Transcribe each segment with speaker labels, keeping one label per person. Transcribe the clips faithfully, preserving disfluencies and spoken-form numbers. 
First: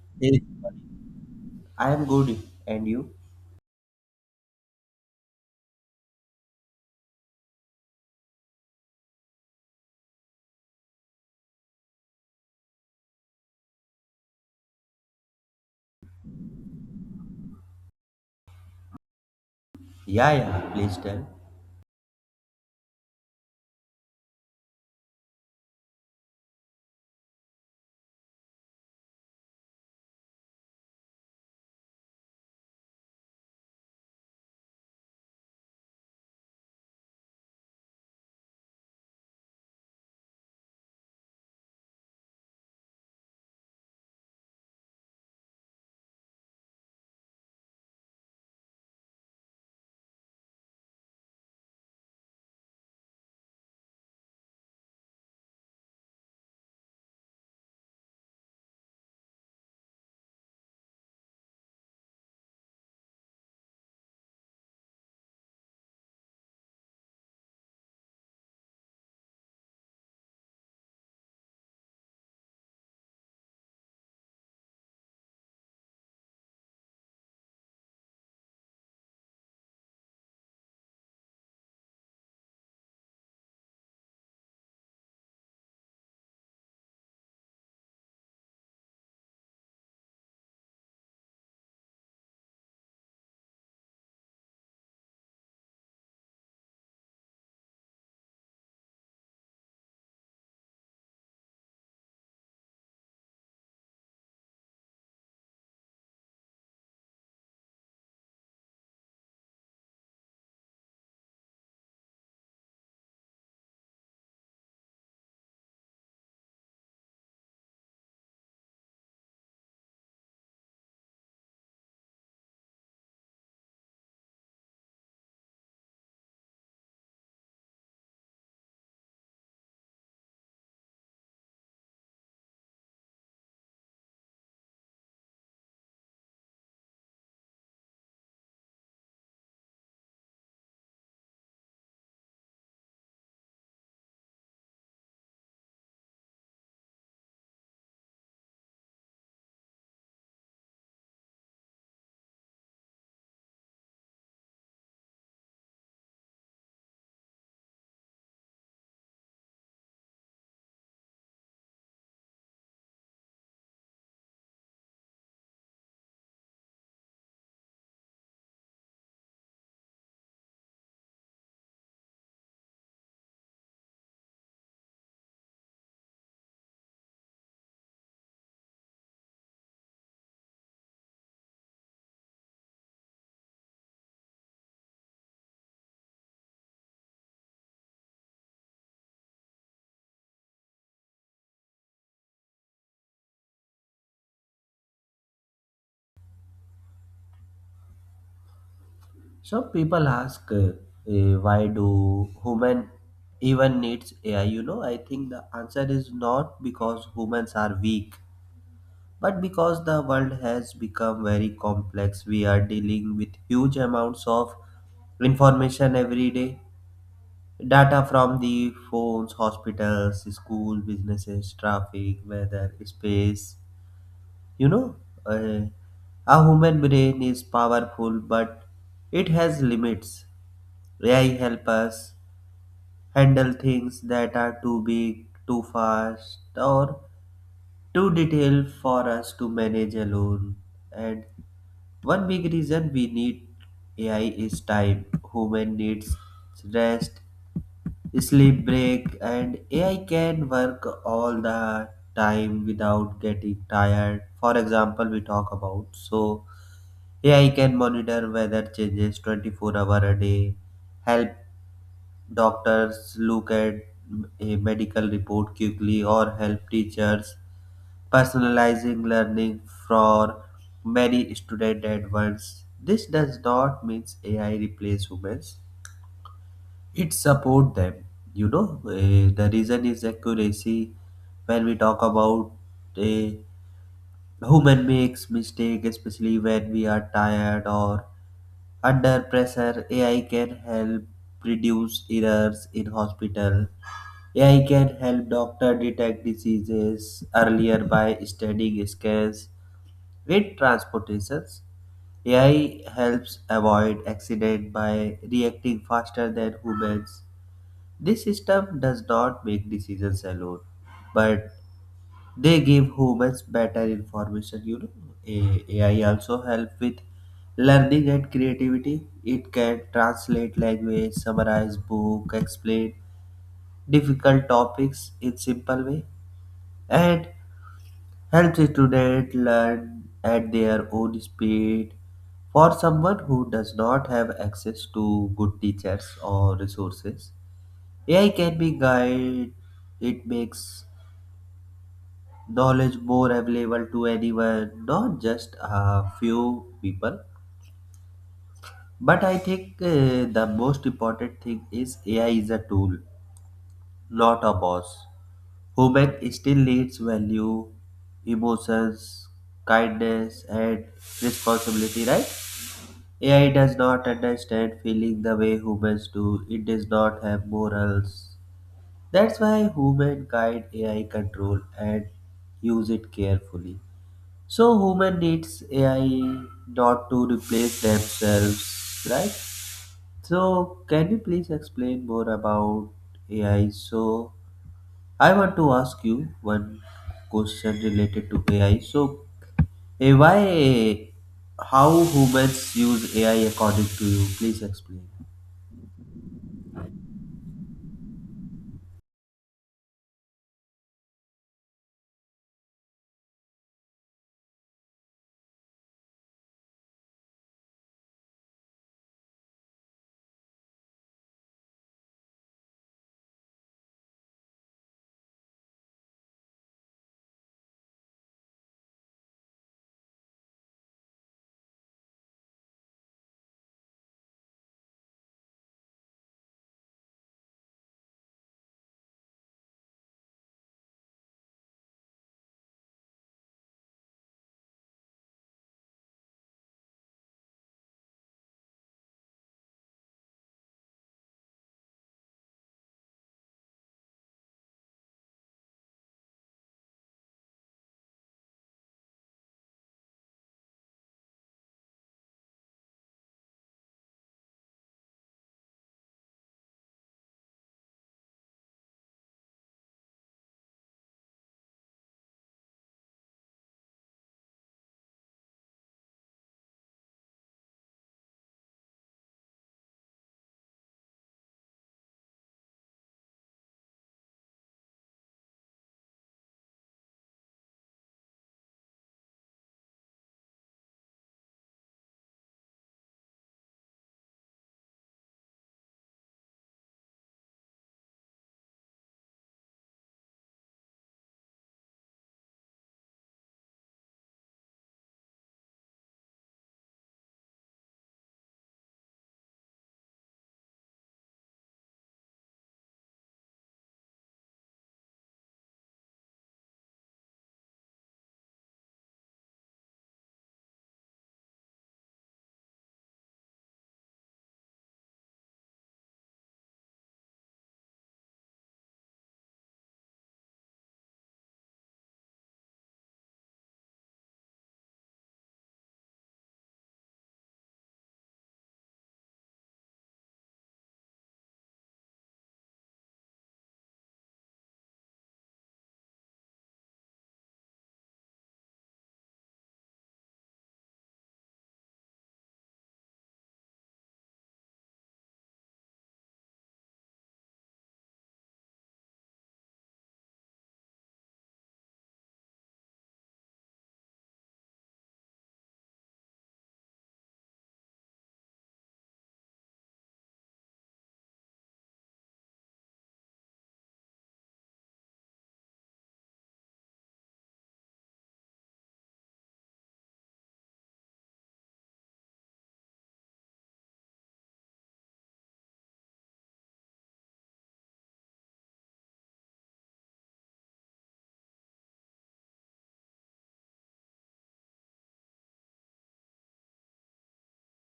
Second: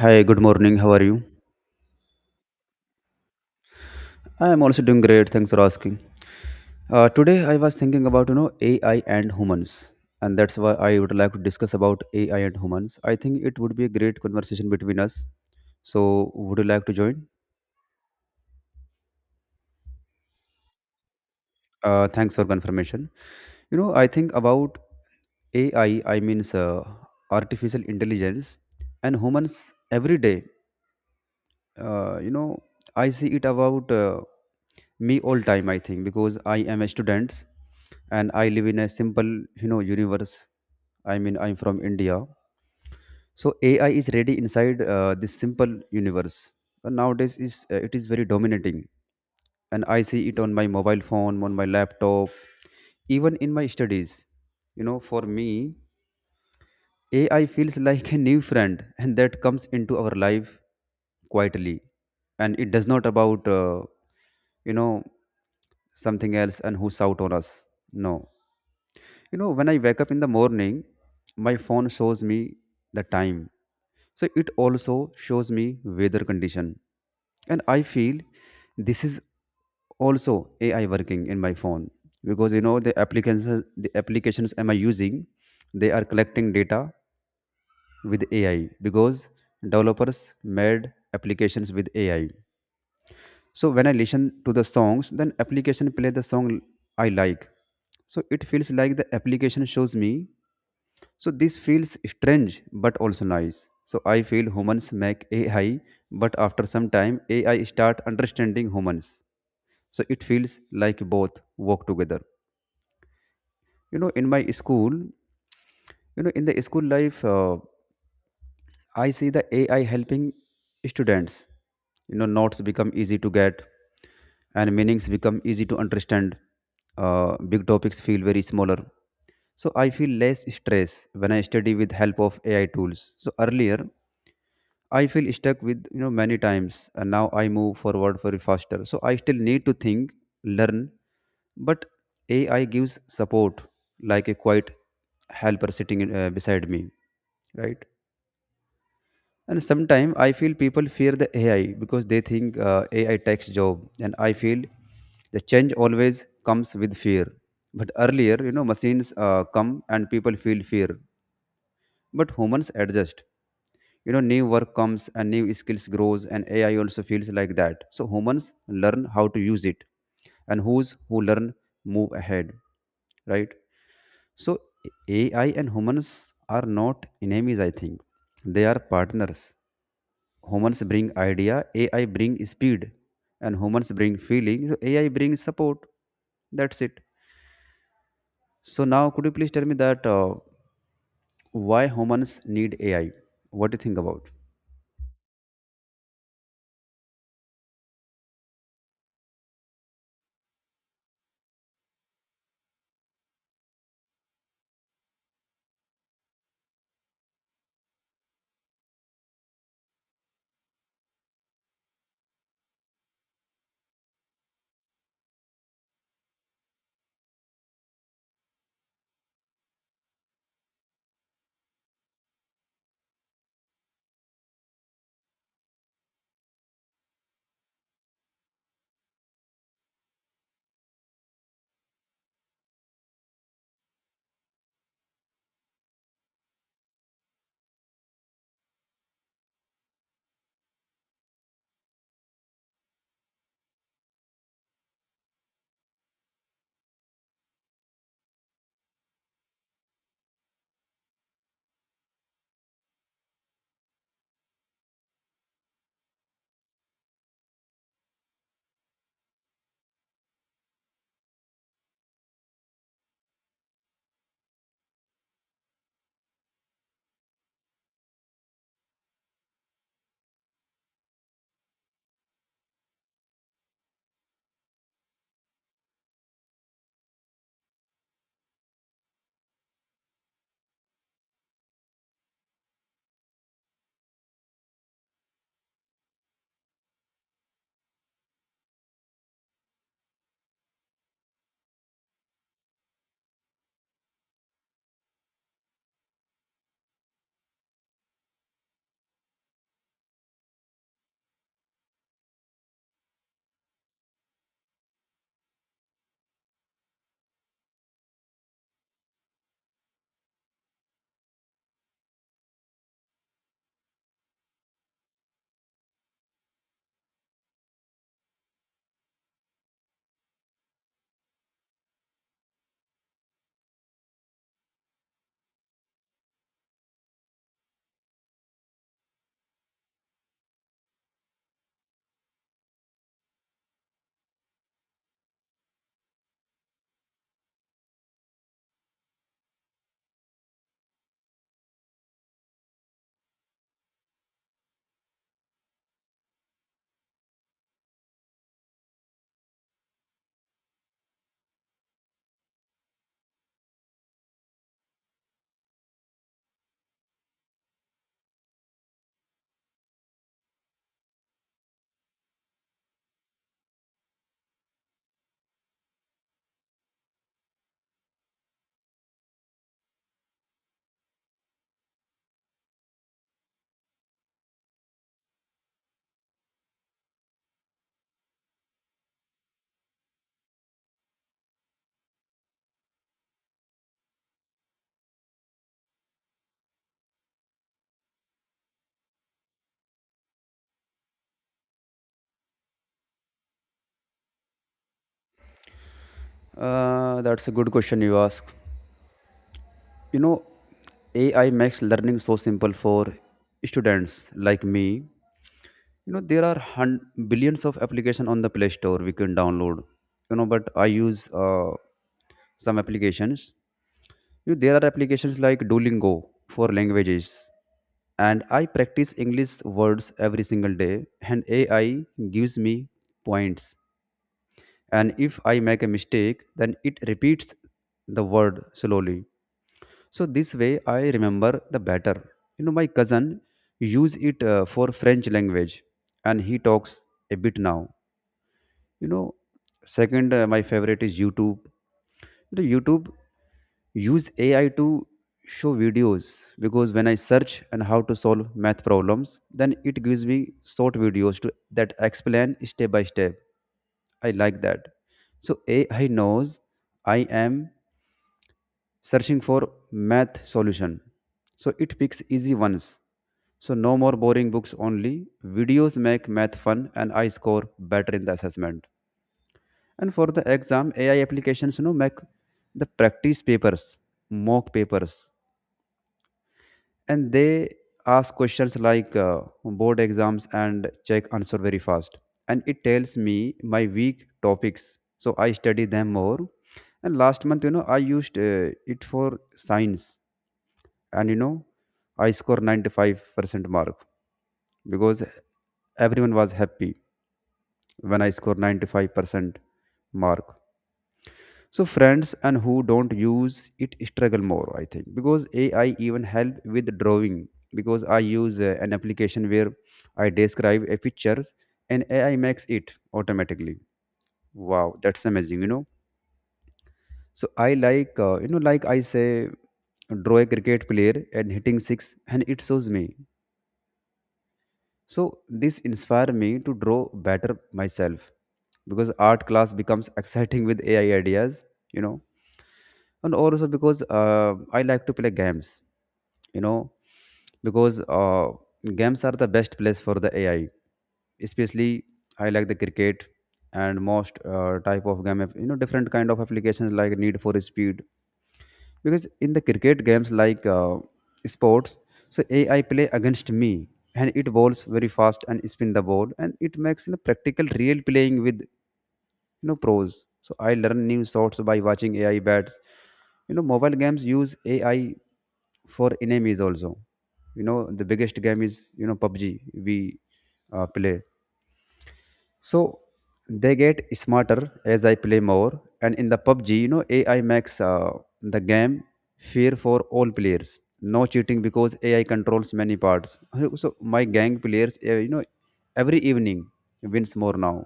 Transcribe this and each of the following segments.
Speaker 1: Hi, good
Speaker 2: Hey,
Speaker 1: morning. How are you?
Speaker 2: I am good. And you?
Speaker 1: I am also doing great. Thanks for asking. Uh, today I was thinking about you know A I and humans, and that's why I would like to discuss about A I and humans. I think it would be a great conversation between us. So, would you like to join?
Speaker 2: Yeah, yeah, please tell.
Speaker 1: Uh, thanks for confirmation. You know, I think about A I. I I means uh, artificial intelligence and humans every day, uh, you know I see it about uh, me all time, I think, because I am a student and I live in a simple, you know universe. I mean, I'm from India, so AI is ready inside uh, this simple universe. And nowadays is uh, it is very dominating, and I see it on my mobile phone, on my laptop, even in my studies. You know, for me, AI feels like a new friend, and that comes into our life quietly. And it does not about, uh, you know something else and who shout on us. No. You know, when I wake up in the morning, my phone shows me the time. So it also shows me weather condition, and I feel this is also AI working in my phone. Because, you know, the applications the applications am I using, they are collecting data with AI. Because developers made applications with AI. So when I listen to the songs, then application play the song I like. So it feels like the application shows me. So this feels strange but also nice. So I feel humans make AI, but after some time AI start understanding humans. So it feels like both work together. You know in my school you know in the school life, uh, I see the A I helping students. You know, notes become easy to get, and meanings become easy to understand. Uh, big topics feel very smaller. So I feel less stress when I study with help of A I tools. So earlier I feel stuck with, you know many times, and now I move forward very faster. So I still need to think, learn, but A I gives support like a quiet helper sitting in, uh, beside me, right? And sometimes I feel people fear the A I because they think uh, A I takes job, and I feel the change always comes with fear. But earlier, you know, machines uh, come and people feel fear, but humans adjust. You know, new work comes and new skills grows, and A I also feels like that. So humans learn how to use it, and who's who learn move ahead, right? So A I and humans are not enemies. I think they are partners. Humans bring idea, AI bring speed, and humans bring feeling, so AI brings support. That's it. So now, could you please tell me that uh, why humans need AI? What do you think about?
Speaker 2: Some people ask, uh, eh, why do human even needs A I? You know, I think the answer is not because humans are weak, but because the world has become very complex. We are dealing with huge amounts of information every day. Data from the phones, hospitals, schools, businesses, traffic, weather, space. You know, uh, a human brain is powerful, but it has limits. A I help us handle things that are too big, too fast, or too detailed for us to manage alone. And one big reason we need A I is time. Human needs rest, sleep break, and AI can work all the time without getting tired. For example, we talk about so AI can monitor weather changes twenty-four hour a day, help doctors look at a medical report quickly, or help teachers personalizing learning for many students at once. This does not mean AI replace humans, it support them, you know Eh, The reason is accuracy. When we talk about a human makes mistake, especially when we are tired or under pressure, AI can help reduce errors in hospital. AI can help doctor detect diseases earlier by studying scans. With transportations, AI helps avoid accident by reacting faster than humans. This system does not make decisions alone, but they give humans better information. You know, A- AI also help with learning and creativity. It can translate language, summarize book, explain difficult topics in simple way, and helps students learn at their own speed. For someone who does not have access to good teachers or resources, A I can be guide. It makes knowledge more available to anyone, not just a few people. But I think uh, the most important thing is A I is a tool, not a boss. Human still needs value, emotions, kindness, and responsibility, right? A I does not understand feeling the way humans do. It does not have morals. That's why human guide A I control and use it carefully. So human needs A I not to replace themselves, right? So can you please explain more about A I? So I want to ask you one question related to A I. So eh, why how humans use A I according to you? Please explain.
Speaker 1: Uh, that's a good question you ask. You know, AI makes learning so simple for students like me. You know, there are hun- billions of application on the play store we can download. You know, but I use uh, some applications. You know, there are applications like Duolingo for languages, and I practice English words every single day, and A I gives me points. And if I make a mistake, then it repeats the word slowly. So this way, I remember the better. You know, my cousin use it uh, for French language, and he talks a bit now. You know, second, uh, my favorite is YouTube. You know, YouTube use A I to show videos, because when I search and how to solve math problems, then it gives me short videos to that explain step by step. I like that. So A I knows I am searching for math solution. So it picks easy ones. So no more boring books only. Videos make math fun, and I score better in the assessment. And for the exam, A I applications, you know, make the practice papers, mock papers, and they ask questions like uh, board exams and check answer very fast. And it tells me my weak topics, so I study them more. And last month, you know, I used uh, it for science, and, you know, I scored ninety-five percent mark, because everyone was happy when I scored ninety-five percent mark. So friends and who don't use it struggle more, I think, because A I even help with drawing. Because I use uh, an application where I describe a pictures, and A I makes it automatically. Wow, that's amazing, you know. So I like, uh, you know, like I say, draw a cricket player and hitting six, and it shows me. So this inspire me to draw better myself, because art class becomes exciting with A I ideas, you know. And also because uh, I like to play games. You know, because, uh, games are the best place for the AI, especially I like the cricket. And most uh, type of game, you know, different kind of applications like need for speed. Because in the cricket games like, uh, sports, so AI play against me, and it bowls very fast and spin the ball, and it makes, you know, practical real playing with, you know, pros. So I learn new sorts by watching AI bats. You know, mobile games use AI for enemies also. You know, the biggest game is, you know, P U B G we uh, play. So they get smarter as I play more. And in the P U B G, you know, AI makes uh, the game fair for all players, no cheating, because AI controls many parts. So my gang players, uh, you know every evening wins more now.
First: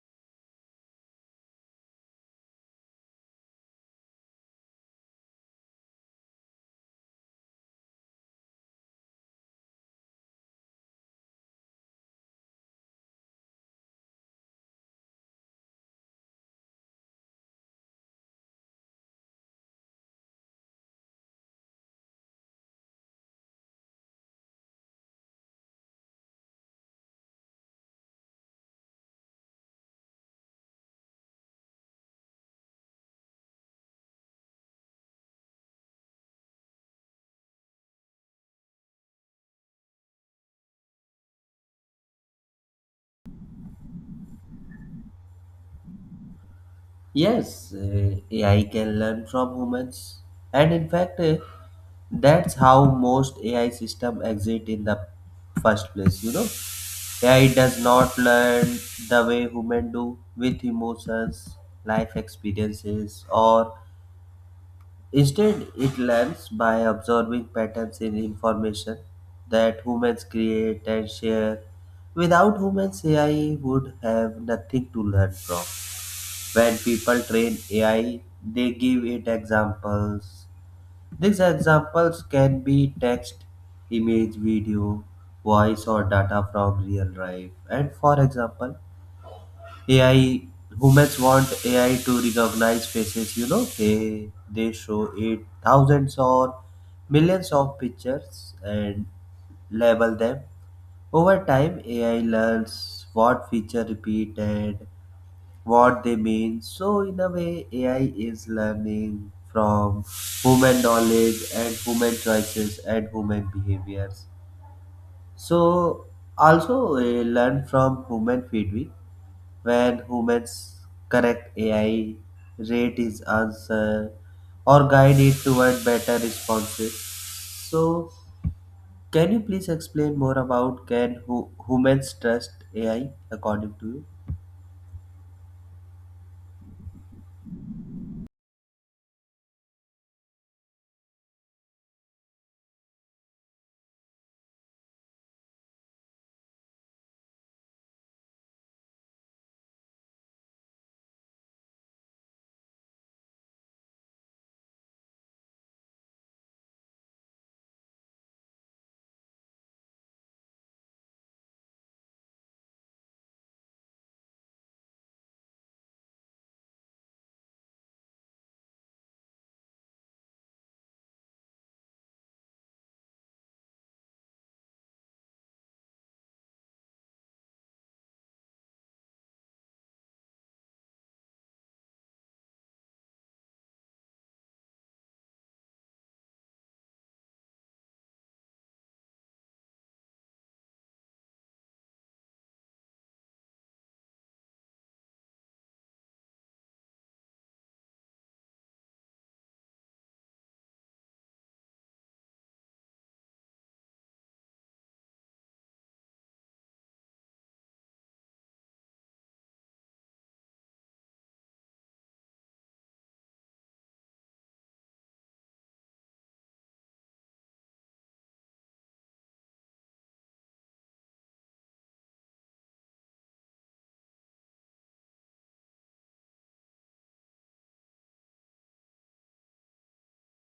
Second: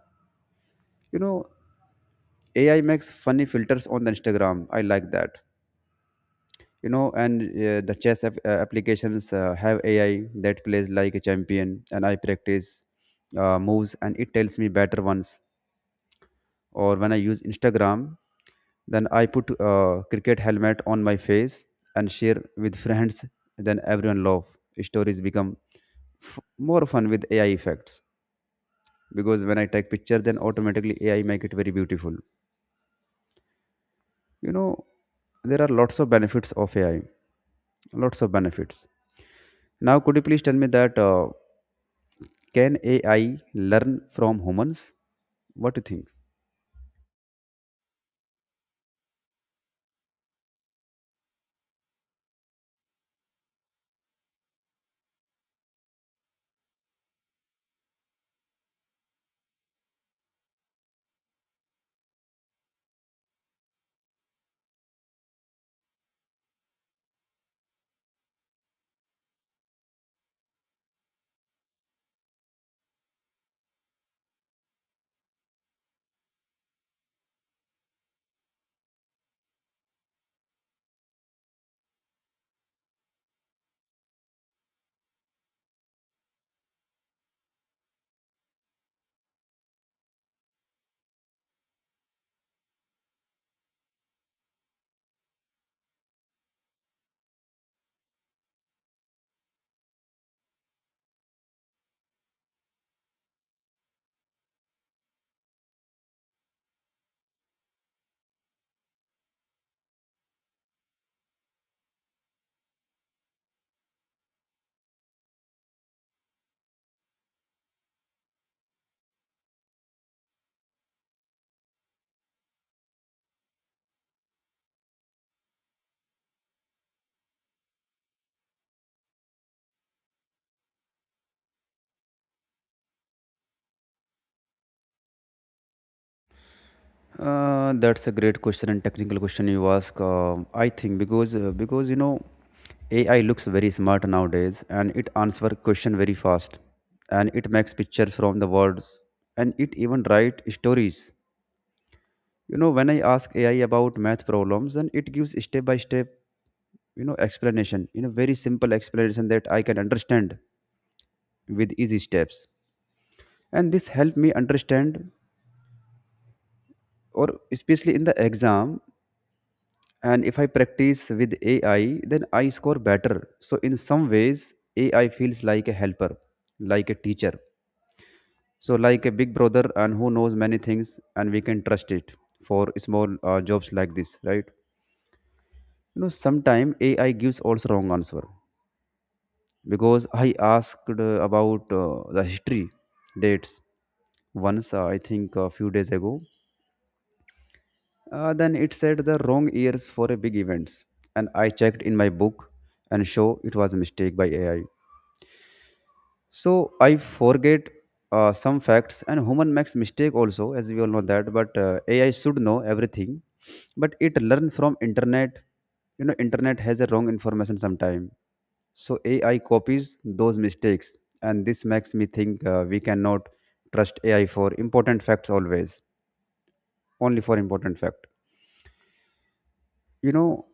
Speaker 1: You know, A I makes funny filters on the Instagram. I like that. You know, and uh, the chess app- uh, applications uh, have A I that plays like a champion, and I practice uh, moves, and it tells me better ones. Or when I use Instagram, then I put uh, cricket helmet on my face and share with friends. Then everyone love. Stories become f- more fun with A I effects, because when I take picture, then automatically A I make it very beautiful. You know, there are lots of benefits of A I. Lots of benefits. Now, could you please tell me that uh, can A I learn from humans? What do you think?
Speaker 2: Yes, uh, A I can learn from humans, and in fact, uh, that's how most A I system exist in the first place. You know, A I does not learn the way human do with emotions, life experiences, or instead it learns by observing patterns in information that humans create and share. Without humans, A I would have nothing to learn from. When people train A I, they give it examples. These examples can be text, image, video, voice, or data from real life. And for example, A I humans want A I to recognize faces. You know, they they show it thousands or millions of pictures and label them. Over time, A I learns what feature repeated what they mean. So, in a way, A I is learning from human knowledge and human choices and human behaviors. So, also uh, learn from human feedback. When humans correct A I, rate its answer, or guide it toward better responses. So, can you please explain more about can hu- humans trust A I according to you?
Speaker 1: Uh, that's a great question and technical question you ask. Uh, I think because uh, because you know, A I looks very smart nowadays, and it answers question very fast, and it makes pictures from the words, and it even write stories. You know, when I ask A I about math problems, and it gives step by step, you know, explanation, you know, very simple explanation that I can understand with easy steps. And this helped me understand, or especially in the exam. And if I practice with AI, then I score better. So in some ways, AI feels like a helper, like a teacher, so like a big brother and who knows many things, and we can trust it for small uh, jobs like this, right? You know, sometimes AI gives also wrong answer, because I asked uh, about uh, the history dates once, uh, I think a few days ago. Uh, then it said the wrong years for a big events, and I checked in my book and show it was a mistake by A I. So I forget uh, some facts, and human makes mistake also, as we all know that. But uh, A I should know everything, but it learn from internet. You know, internet has a wrong information sometime, so A I copies those mistakes, and this makes me think uh, we cannot trust A I for important facts always, only for important fact. You know,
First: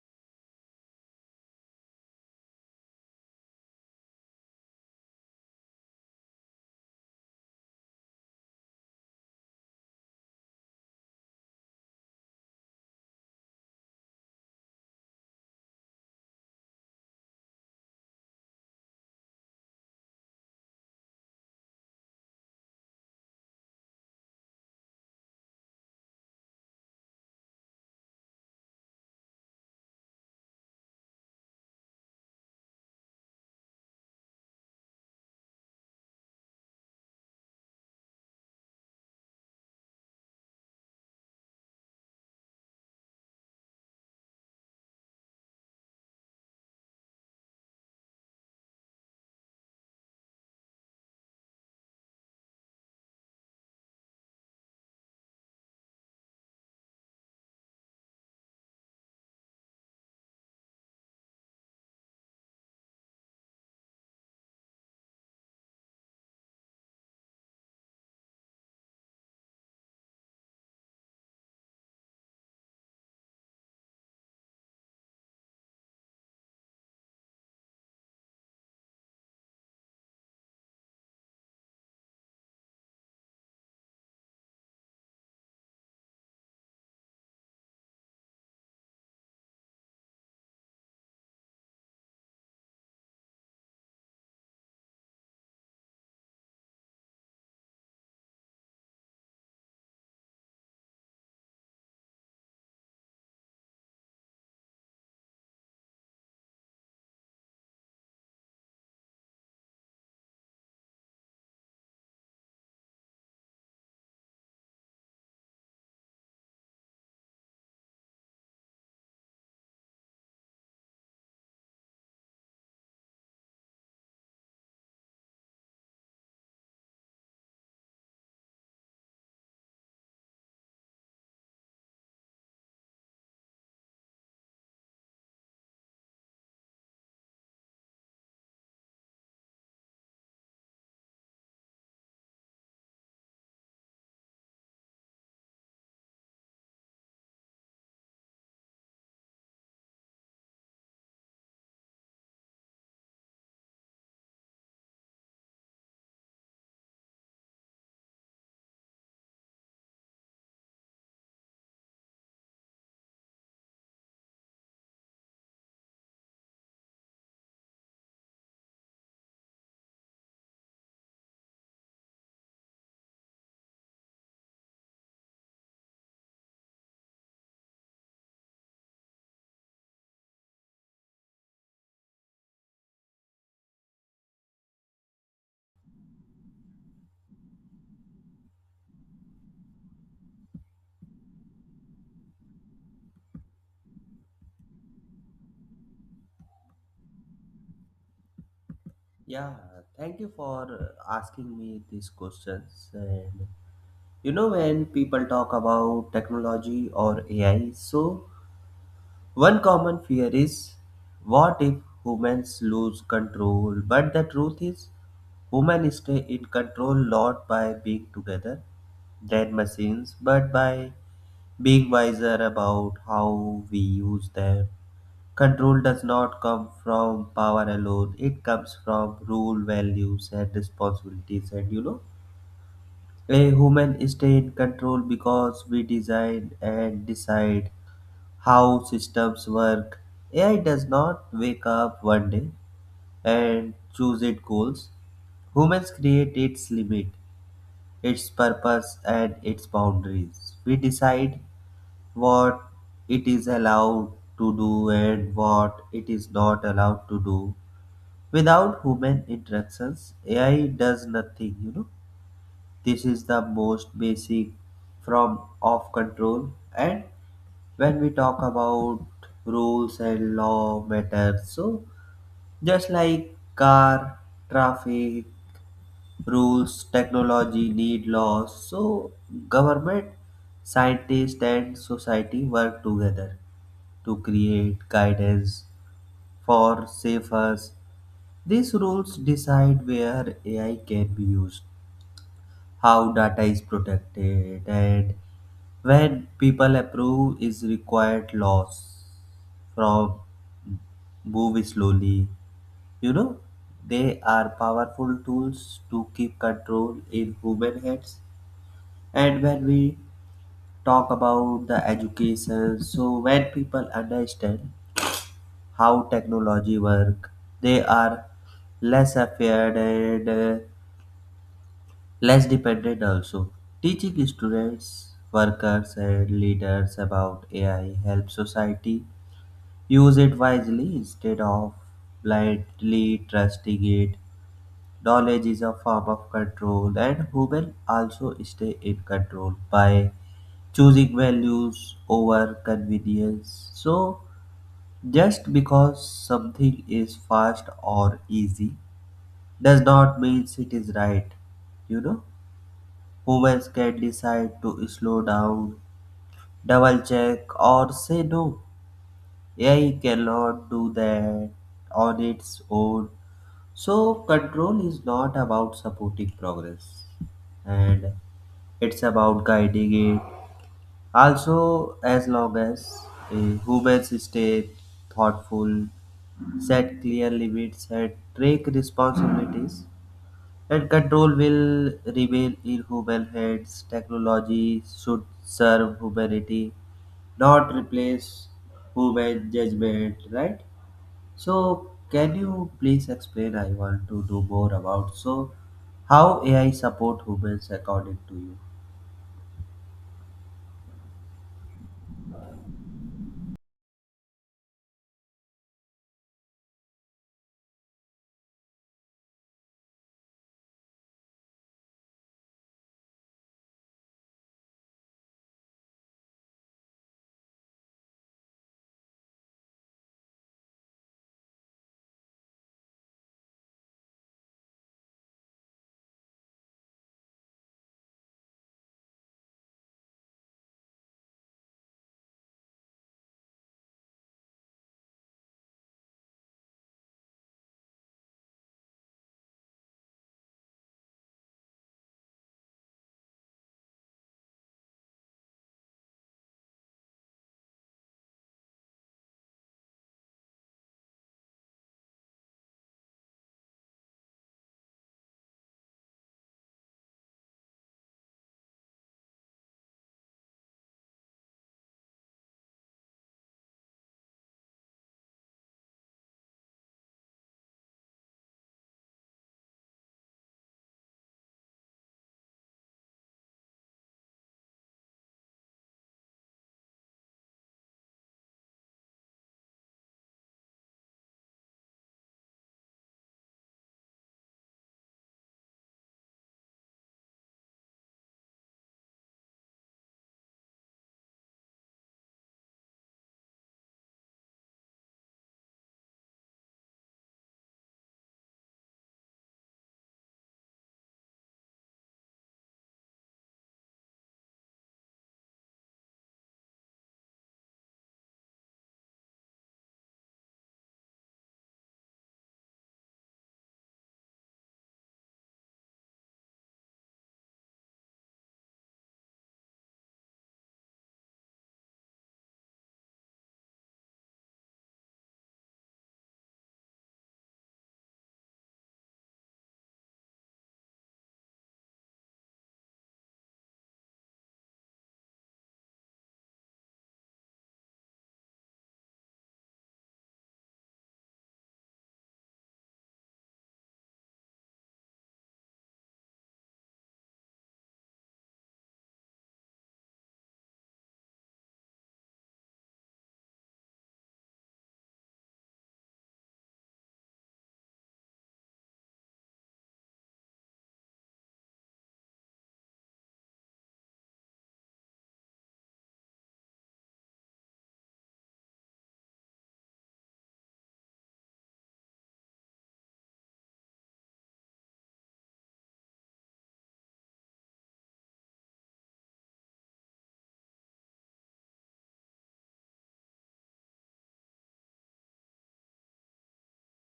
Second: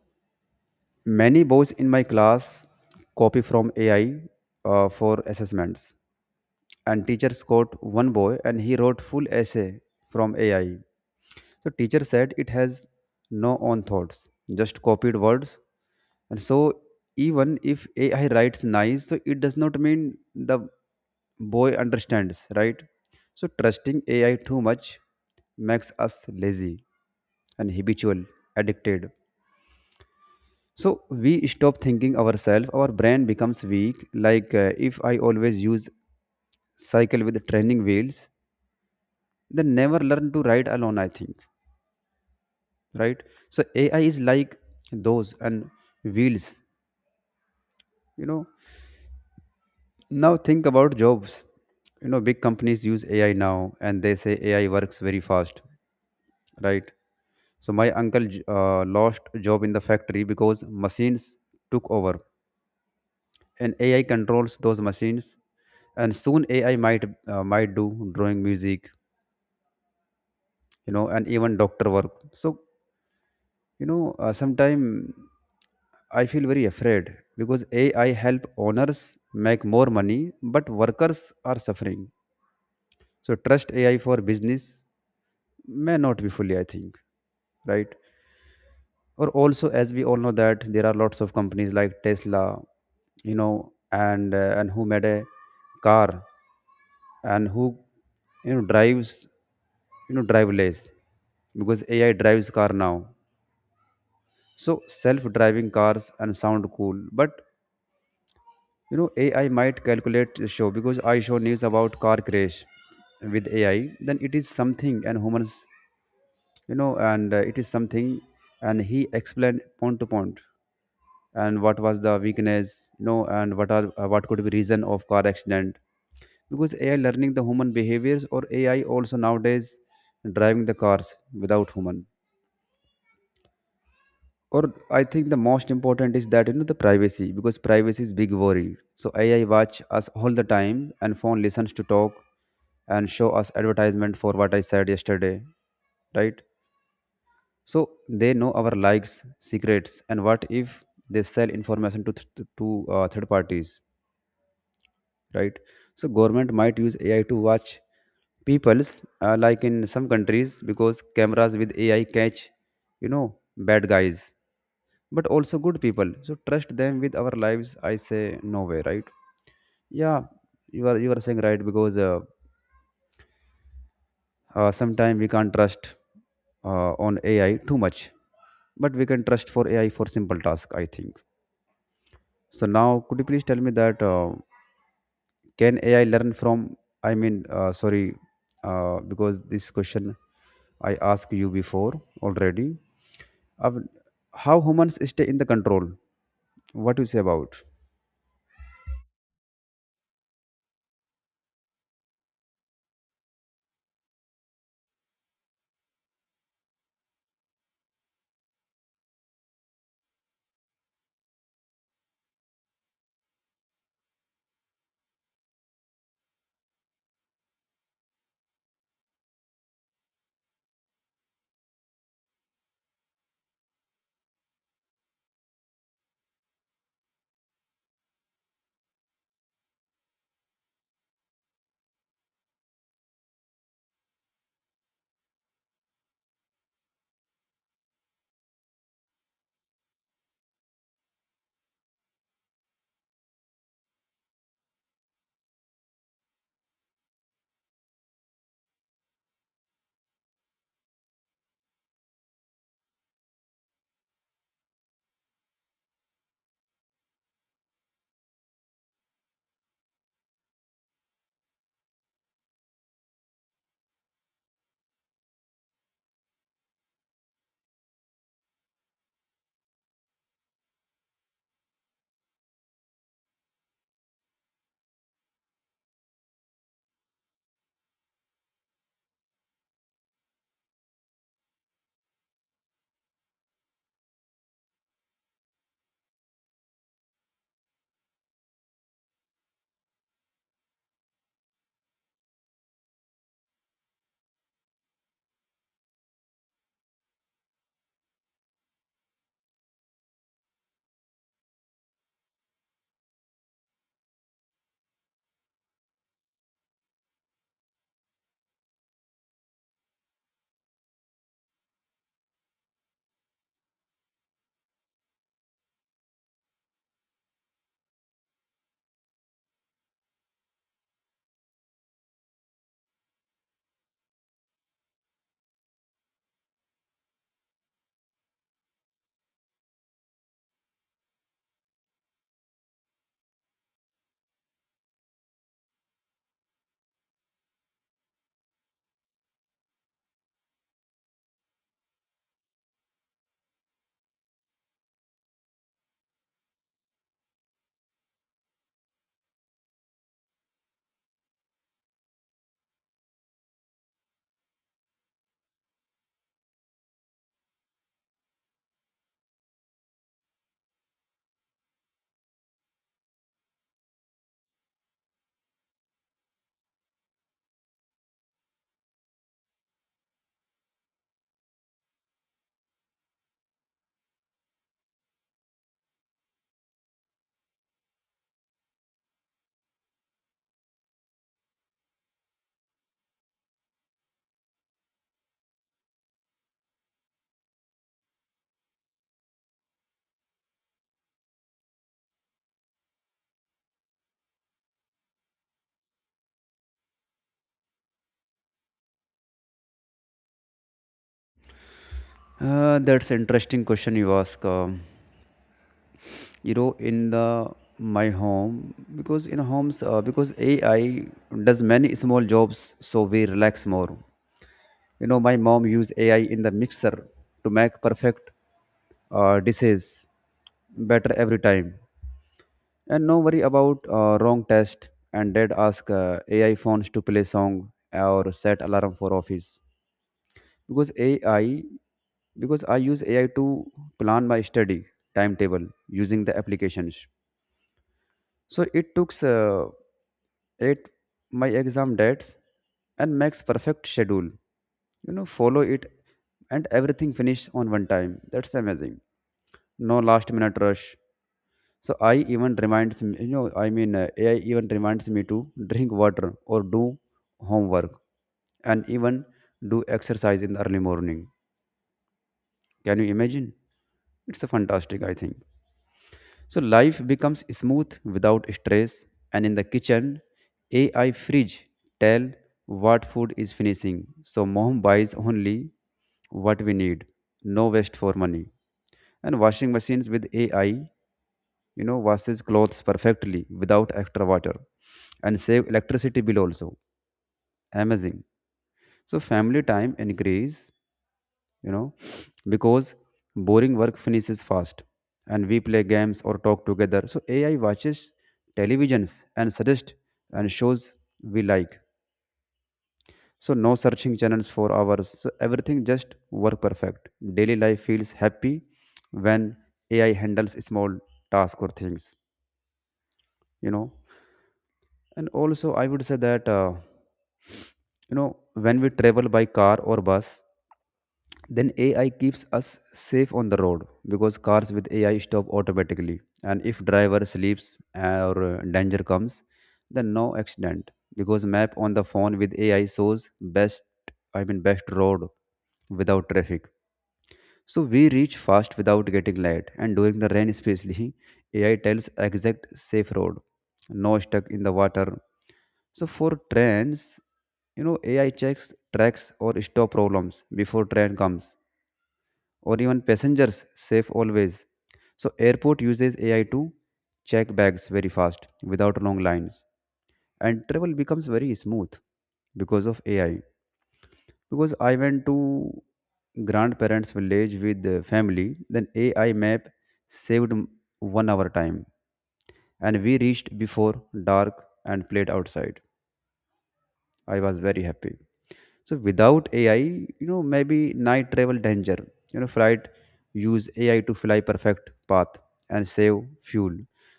Speaker 1: many boys in my class copy from A I uh, for assessments, and teachers caught one boy, and he wrote full essay from A I. So teacher said it has no own thoughts, just copied words. And so even if A I writes nice, so it does not mean the boy understands, right? So trusting A I too much makes us lazy and habitual, addicted. So we stop thinking ourselves, our brain becomes weak. Like, uh, if I always use cycle with training wheels, then never learn to ride alone, I think. Right? So A I is like those and wheels, you know. Now think about jobs. You know, big companies use A I now, and they say A I works very fast, right? So my uncle j- uh, lost job in the factory because machines took over, and A I controls those machines. And soon A I might uh, might do drawing, music, you know, and even doctor work. So, you know, uh, sometimes I feel very afraid because A I help owners make more money, but workers are suffering. So trust A I for business may not be fully, I think, right? Or also, as we all know that there are lots of companies like Tesla, you know, and uh, and who made a car and who you know drives you know driveless because A I drives car now. So self-driving cars and sound cool, but you know A I might calculate the show because I show news about car crash with A I. Then it is something and humans, you know and uh, it is something, and he explained point to point and what was the weakness, you know, and what are uh, what could be reason of car accident because A I learning the human behaviors, or A I also nowadays driving the cars without human. Or I think the most important is that, you know, the privacy, because privacy is big worry. So A I watch us all the time and phone listens to talk and show us advertisement for what I said yesterday, right? So they know our likes, secrets, and what if they sell information to th- to uh, third parties? Right. So government might use AI to watch people's, uh, like in some countries, because cameras with AI catch, you know, bad guys, but also good people. So trust them with our lives? I say no way, right? Yeah. You are you are saying right because, uh, uh, sometimes we can't trust uh, on AI too much, but we can trust for AI for simple task, I think. So now could you please tell me that, uh, can A I learn from? I mean, uh, sorry, uh, because this question I asked you before already. Of how humans stay in the control? What do you say about?
Speaker 2: Yeah, thank you for uh, asking me these questions. And you know, when people talk about technology or A I, so one common fear is what if humans lose control? But the truth is, humans stay in control not by being together than machines, but by being wiser about how we use them. Control does not come from power alone. It comes from rule, values, and responsibilities. And you know, a human stay in control because we design and decide how systems work. A I does not wake up one day and choose its goals. Humans create its limit, its purpose, and its boundaries. We decide what it is allowed to do and what it is not allowed to do. Without human interactions, A I does nothing, you know. This is the most basic from of control. And when we talk about rules and law matters, so just like car traffic rules, technology need laws. So government, scientists and society work together to create guidance for safers. These rules decide where A I can be used, how data is protected, and when people approve is required laws from move slowly. You know, they are powerful tools to keep control in human hands. And when we talk about the education, so when people understand how technology work, they are less afraid and uh, less dependent also. Teaching students, workers and leaders about A I helps society use it wisely instead of blindly trusting it. Knowledge is a form of control, and humans also stay in control by choosing values over convenience. So, just because something is fast or easy does not mean it is right. You know, humans can decide to slow down, double check, or say no. A I cannot do that on its own. So, control is not about supporting progress, and it's about guiding it. Also, as long as uh, humans stay thoughtful, set clear limits, and take responsibilities, and control will remain in human hands. Technology should serve humanity, not replace human judgment, right? So, can you please explain? I want to know more about so how A I support humans according to you.
Speaker 1: Uh, that's interesting question you ask. Um, you know, in the my home, because in homes, uh, because A I does many small jobs, so we relax more. You know, my mom use A I in the mixer to make perfect uh, dishes better every time, and no worry about uh, wrong test. And did ask, uh, AI phones to play song or set alarm for office. Because ai because I use AI to plan my study timetable using the applications. So it took uh, it my exam dates and makes perfect schedule, you know, follow it, and everything finish on one time. That's amazing. No last minute rush. So I even reminds me, you know, I mean, uh, A I even reminds me to drink water or do homework and even do exercise in the early morning. Can you imagine? It's a fantastic, I think. So life becomes smooth without stress. And in the kitchen, A I fridge tell what food is finishing. So mom buys only what we need. No waste for money. And washing machines with A I, you know, washes clothes perfectly without extra water and save electricity bill also. Amazing. So family time increase, you know, because boring work finishes fast, and we play games or talk together. So AI watches televisions and suggest and shows we like, so no searching channels for hours. So everything just work perfect. Daily life feels happy when AI handles small tasks or things, you know. And also I would say that, uh, you know, when we travel by car or bus, then AI keeps us safe on the road, because cars with AI stop automatically. And if driver sleeps, uh, or uh, danger comes, then no accident. Because map on the phone with AI shows best, I mean best road, without traffic. So we reach fast without getting late. And during the rain especially, AI tells exact safe road, no stuck in the water. So for trends, you know, A I checks tracks or stop problems before train comes, or even passengers safe always. So airport uses A I to check bags very fast without long lines, and travel becomes very smooth because of A I. Because I went to grandparents' village with the family, then A I map saved m- one hour time, and we reached before dark and played outside. I was very happy. So without A I, you know, maybe night travel danger. You know, flight use A I to fly perfect path and save fuel.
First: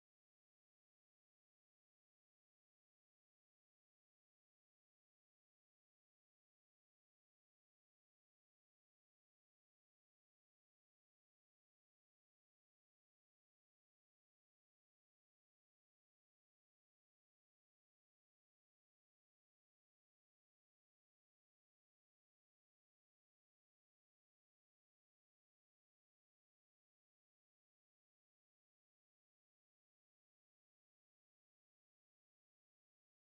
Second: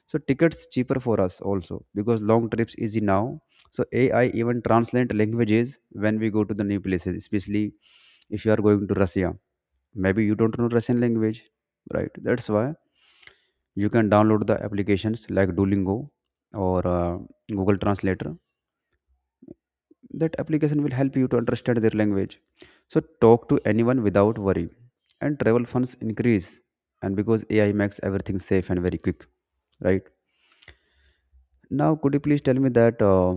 Speaker 1: So tickets cheaper for us also because long trips easy now. So A I even translate languages when we go to the new places, especially if you are going to Russia. Maybe you don't know Russian language, right? That's why you can download the applications like Duolingo, or uh, Google Translator. That application will help you to understand their language, so talk to anyone without worry, and travel funds increase, and because AI makes everything safe and very quick, right? Now could you please tell me that, uh,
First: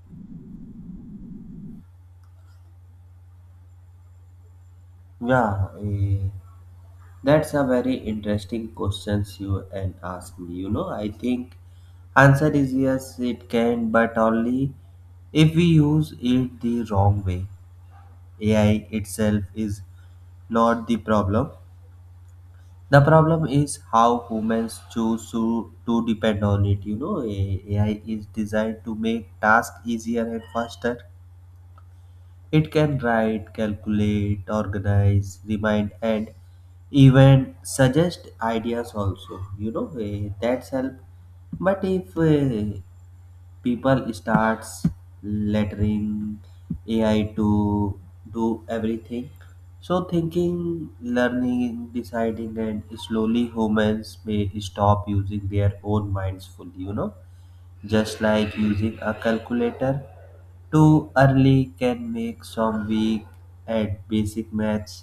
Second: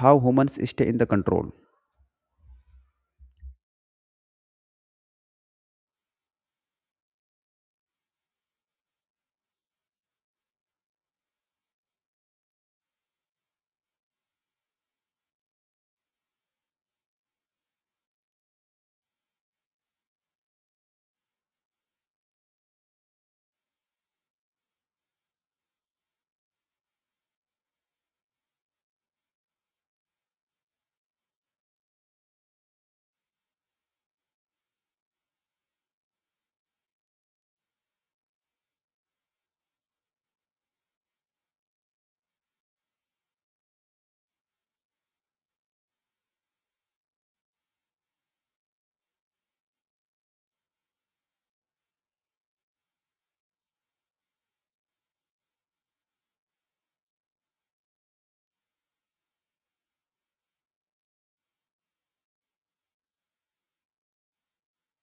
Speaker 1: how humans stay in the control?
Speaker 2: Yeah, eh, that's a very interesting questions you and ask me. You know, I think answer is yes, it can, but only if we use it the wrong way. A I itself is not the problem. The problem is how humans choose to, to depend on it. You know, A- AI is designed to make tasks easier and faster. It can write, calculate, organize, remind, and even suggest ideas also. You know, eh, that's help. But if eh, people starts lettering A I to do everything. So thinking, learning, deciding, and slowly humans may stop using their own minds fully. You know, just like using a calculator too early can make some weak at basic maths,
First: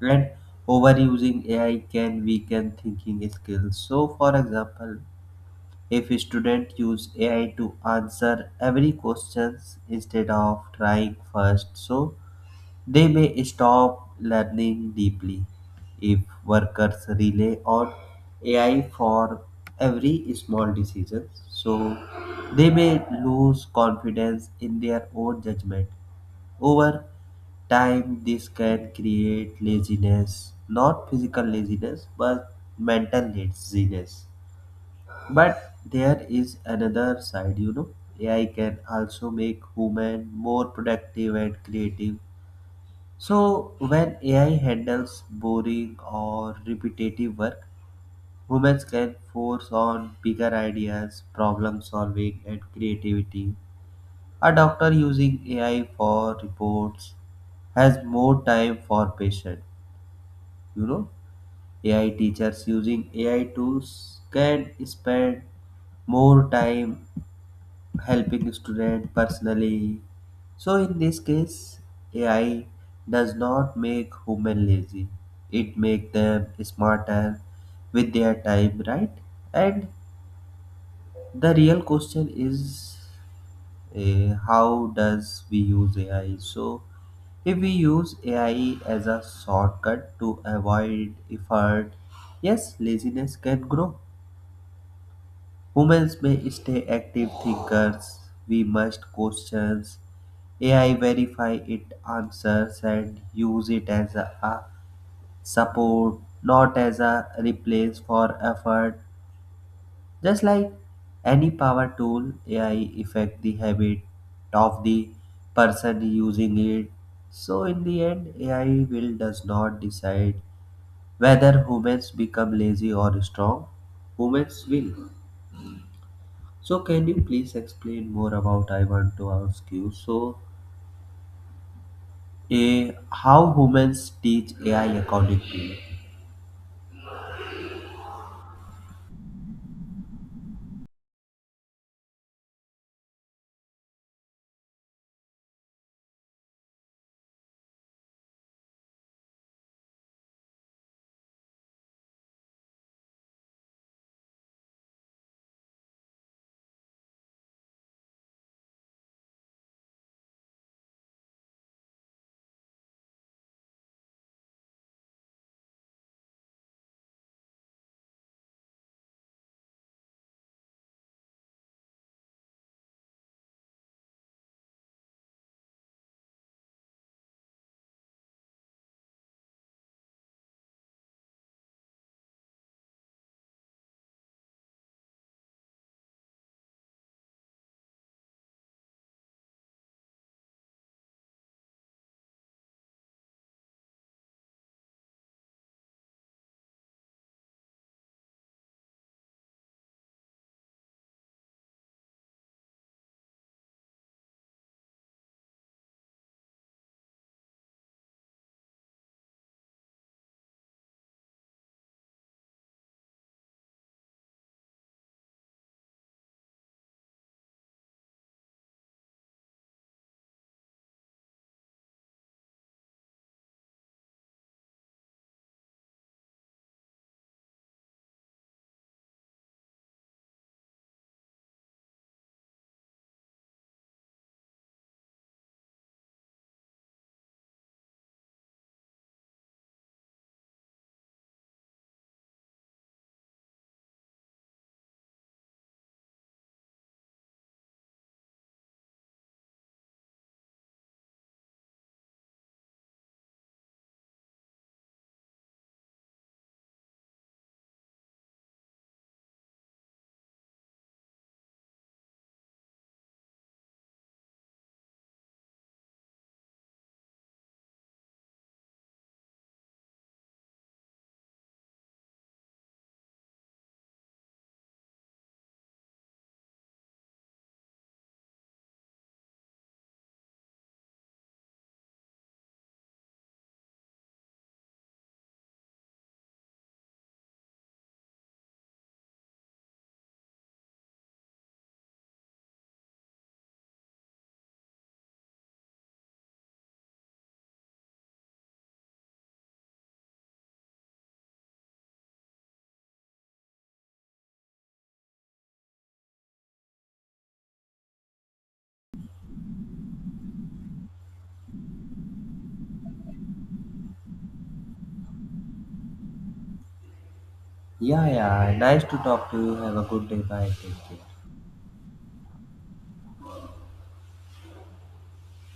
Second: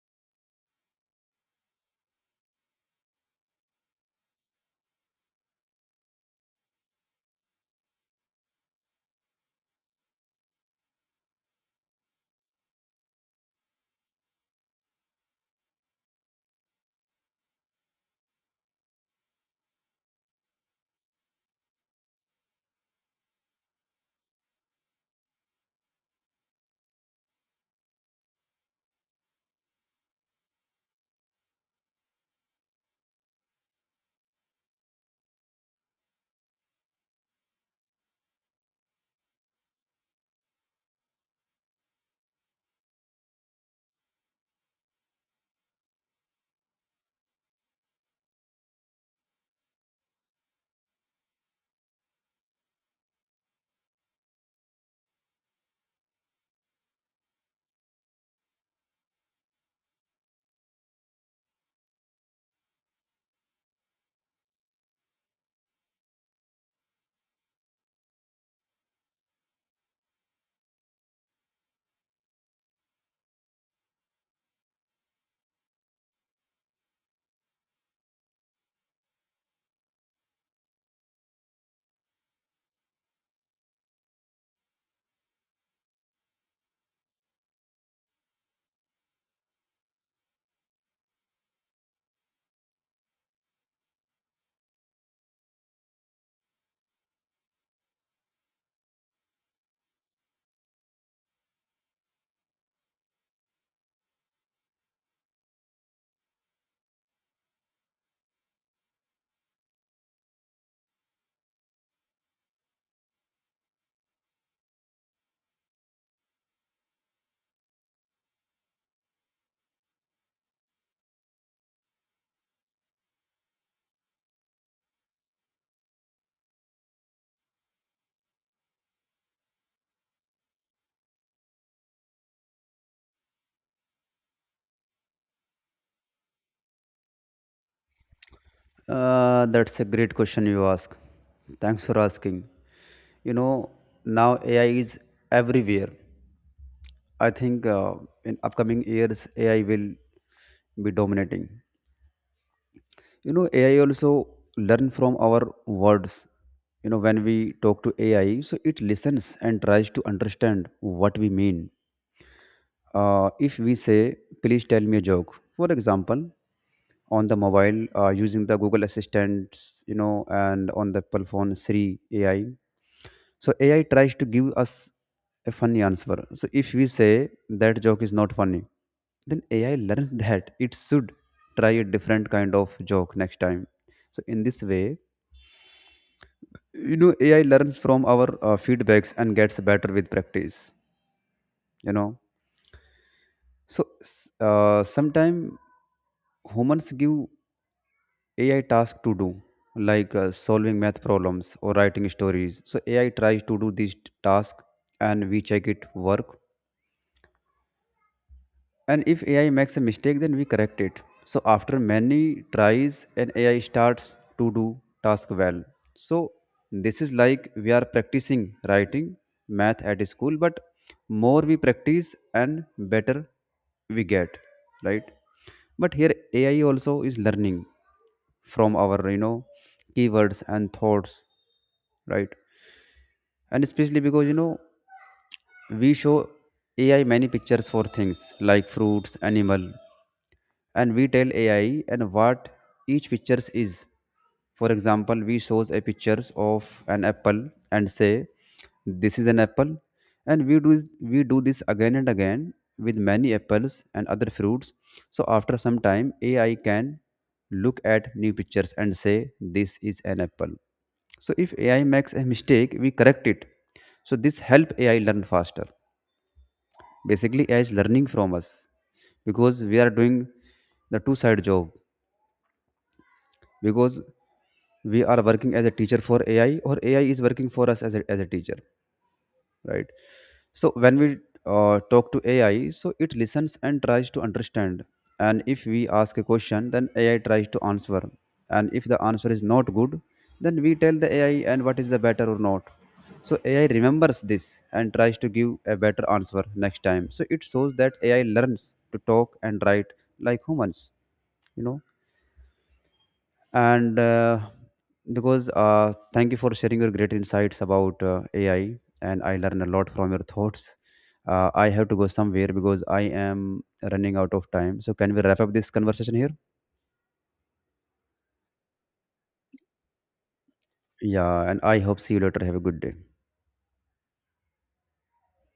Speaker 2: and overusing A I can weaken thinking skills. So, for example, if students use A I to answer every questions instead of trying first, so they may stop learning deeply. If workers rely on A I for every small decision, so they may lose confidence in their own judgment. Over time, this can create laziness, not physical laziness, but mental laziness. But there is another side, you know. A I can also make human more productive and creative. So when A I handles boring or repetitive work, humans can force on bigger ideas, problem solving and creativity. A doctor using A I for reports has more time for patient. You know, A I teachers using A I tools can spend more time helping student personally. So in this case, A I does not make human lazy. It make them smarter with their time, right? And the real question is uh, how does we use A I? So if we use A I as a shortcut to avoid effort, yes, laziness can grow. Humans may stay active thinkers. We must question A I, verify its answers, and use it as a, a support, not as a replace for effort. Just like any power tool, A I affect the habit of the person using it. So in the end, A I will does not decide whether humans become lazy or strong. Humans will. So can you please explain more about I want to ask you so eh, how humans teach A I according to you?
Speaker 1: uh, That's a great question you ask. Thanks for asking. You know, now AI is everywhere. I think, uh, in upcoming years AI will be dominating. You know, AI also learn from our words. You know, when we talk to AI, so it listens and tries to understand what we mean. Uh, if we say please tell me a joke, for example, on the mobile, uh, using the Google Assistant, you know, and on the Apple phone Siri AI. So AI tries to give us a funny answer. So if we say that joke is not funny, then A I learns that it should try a different kind of joke next time. So in this way, you know, A I learns from our uh, feedbacks and gets better with practice. You know, so s- uh, sometimes humans give A I tasks to do, like uh, solving math problems or writing stories. So A I tries to do these tasks, and we check it work. And if A I makes a mistake, then we correct it. So after many tries, an A I starts to do task well. So this is like we are practicing writing math at school, but more we practice and better we get, right? But here A I also is learning from our, you know, keywords and thoughts, right? And especially because, you know, we show A I many pictures for things like fruits, animal, and we tell A I and what each pictures is. For example, we shows a pictures of an apple and say this is an apple, and we do we do this again and again with many apples and other fruits. So after some time A I can look at new pictures and say this is an apple. So if A I makes a mistake, we correct it. So this help A I learn faster. Basically AI is learning from us, because we are doing the two side job, because we are working as a teacher for AI, or AI is working for us as a, as a teacher, right? So when we uh, talk to A I, so it listens and tries to understand. And if we ask a question, then A I tries to answer. And if the answer is not good, then we tell the A I and what is the better or not. So A I remembers this and tries to give a better answer next time. So it shows that A I learns to talk and write like humans, you know. And uh, because uh, thank you for sharing your great insights about uh, AI, and I learned a lot from your thoughts. uh, I have to go somewhere because I am running out of time, so can we wrap up this conversation here?
Speaker 2: Yeah, yeah. Nice to talk to you. Have a good day. Bye. Take care.
Speaker 1: Yeah, and I hope see you later. Have a good day.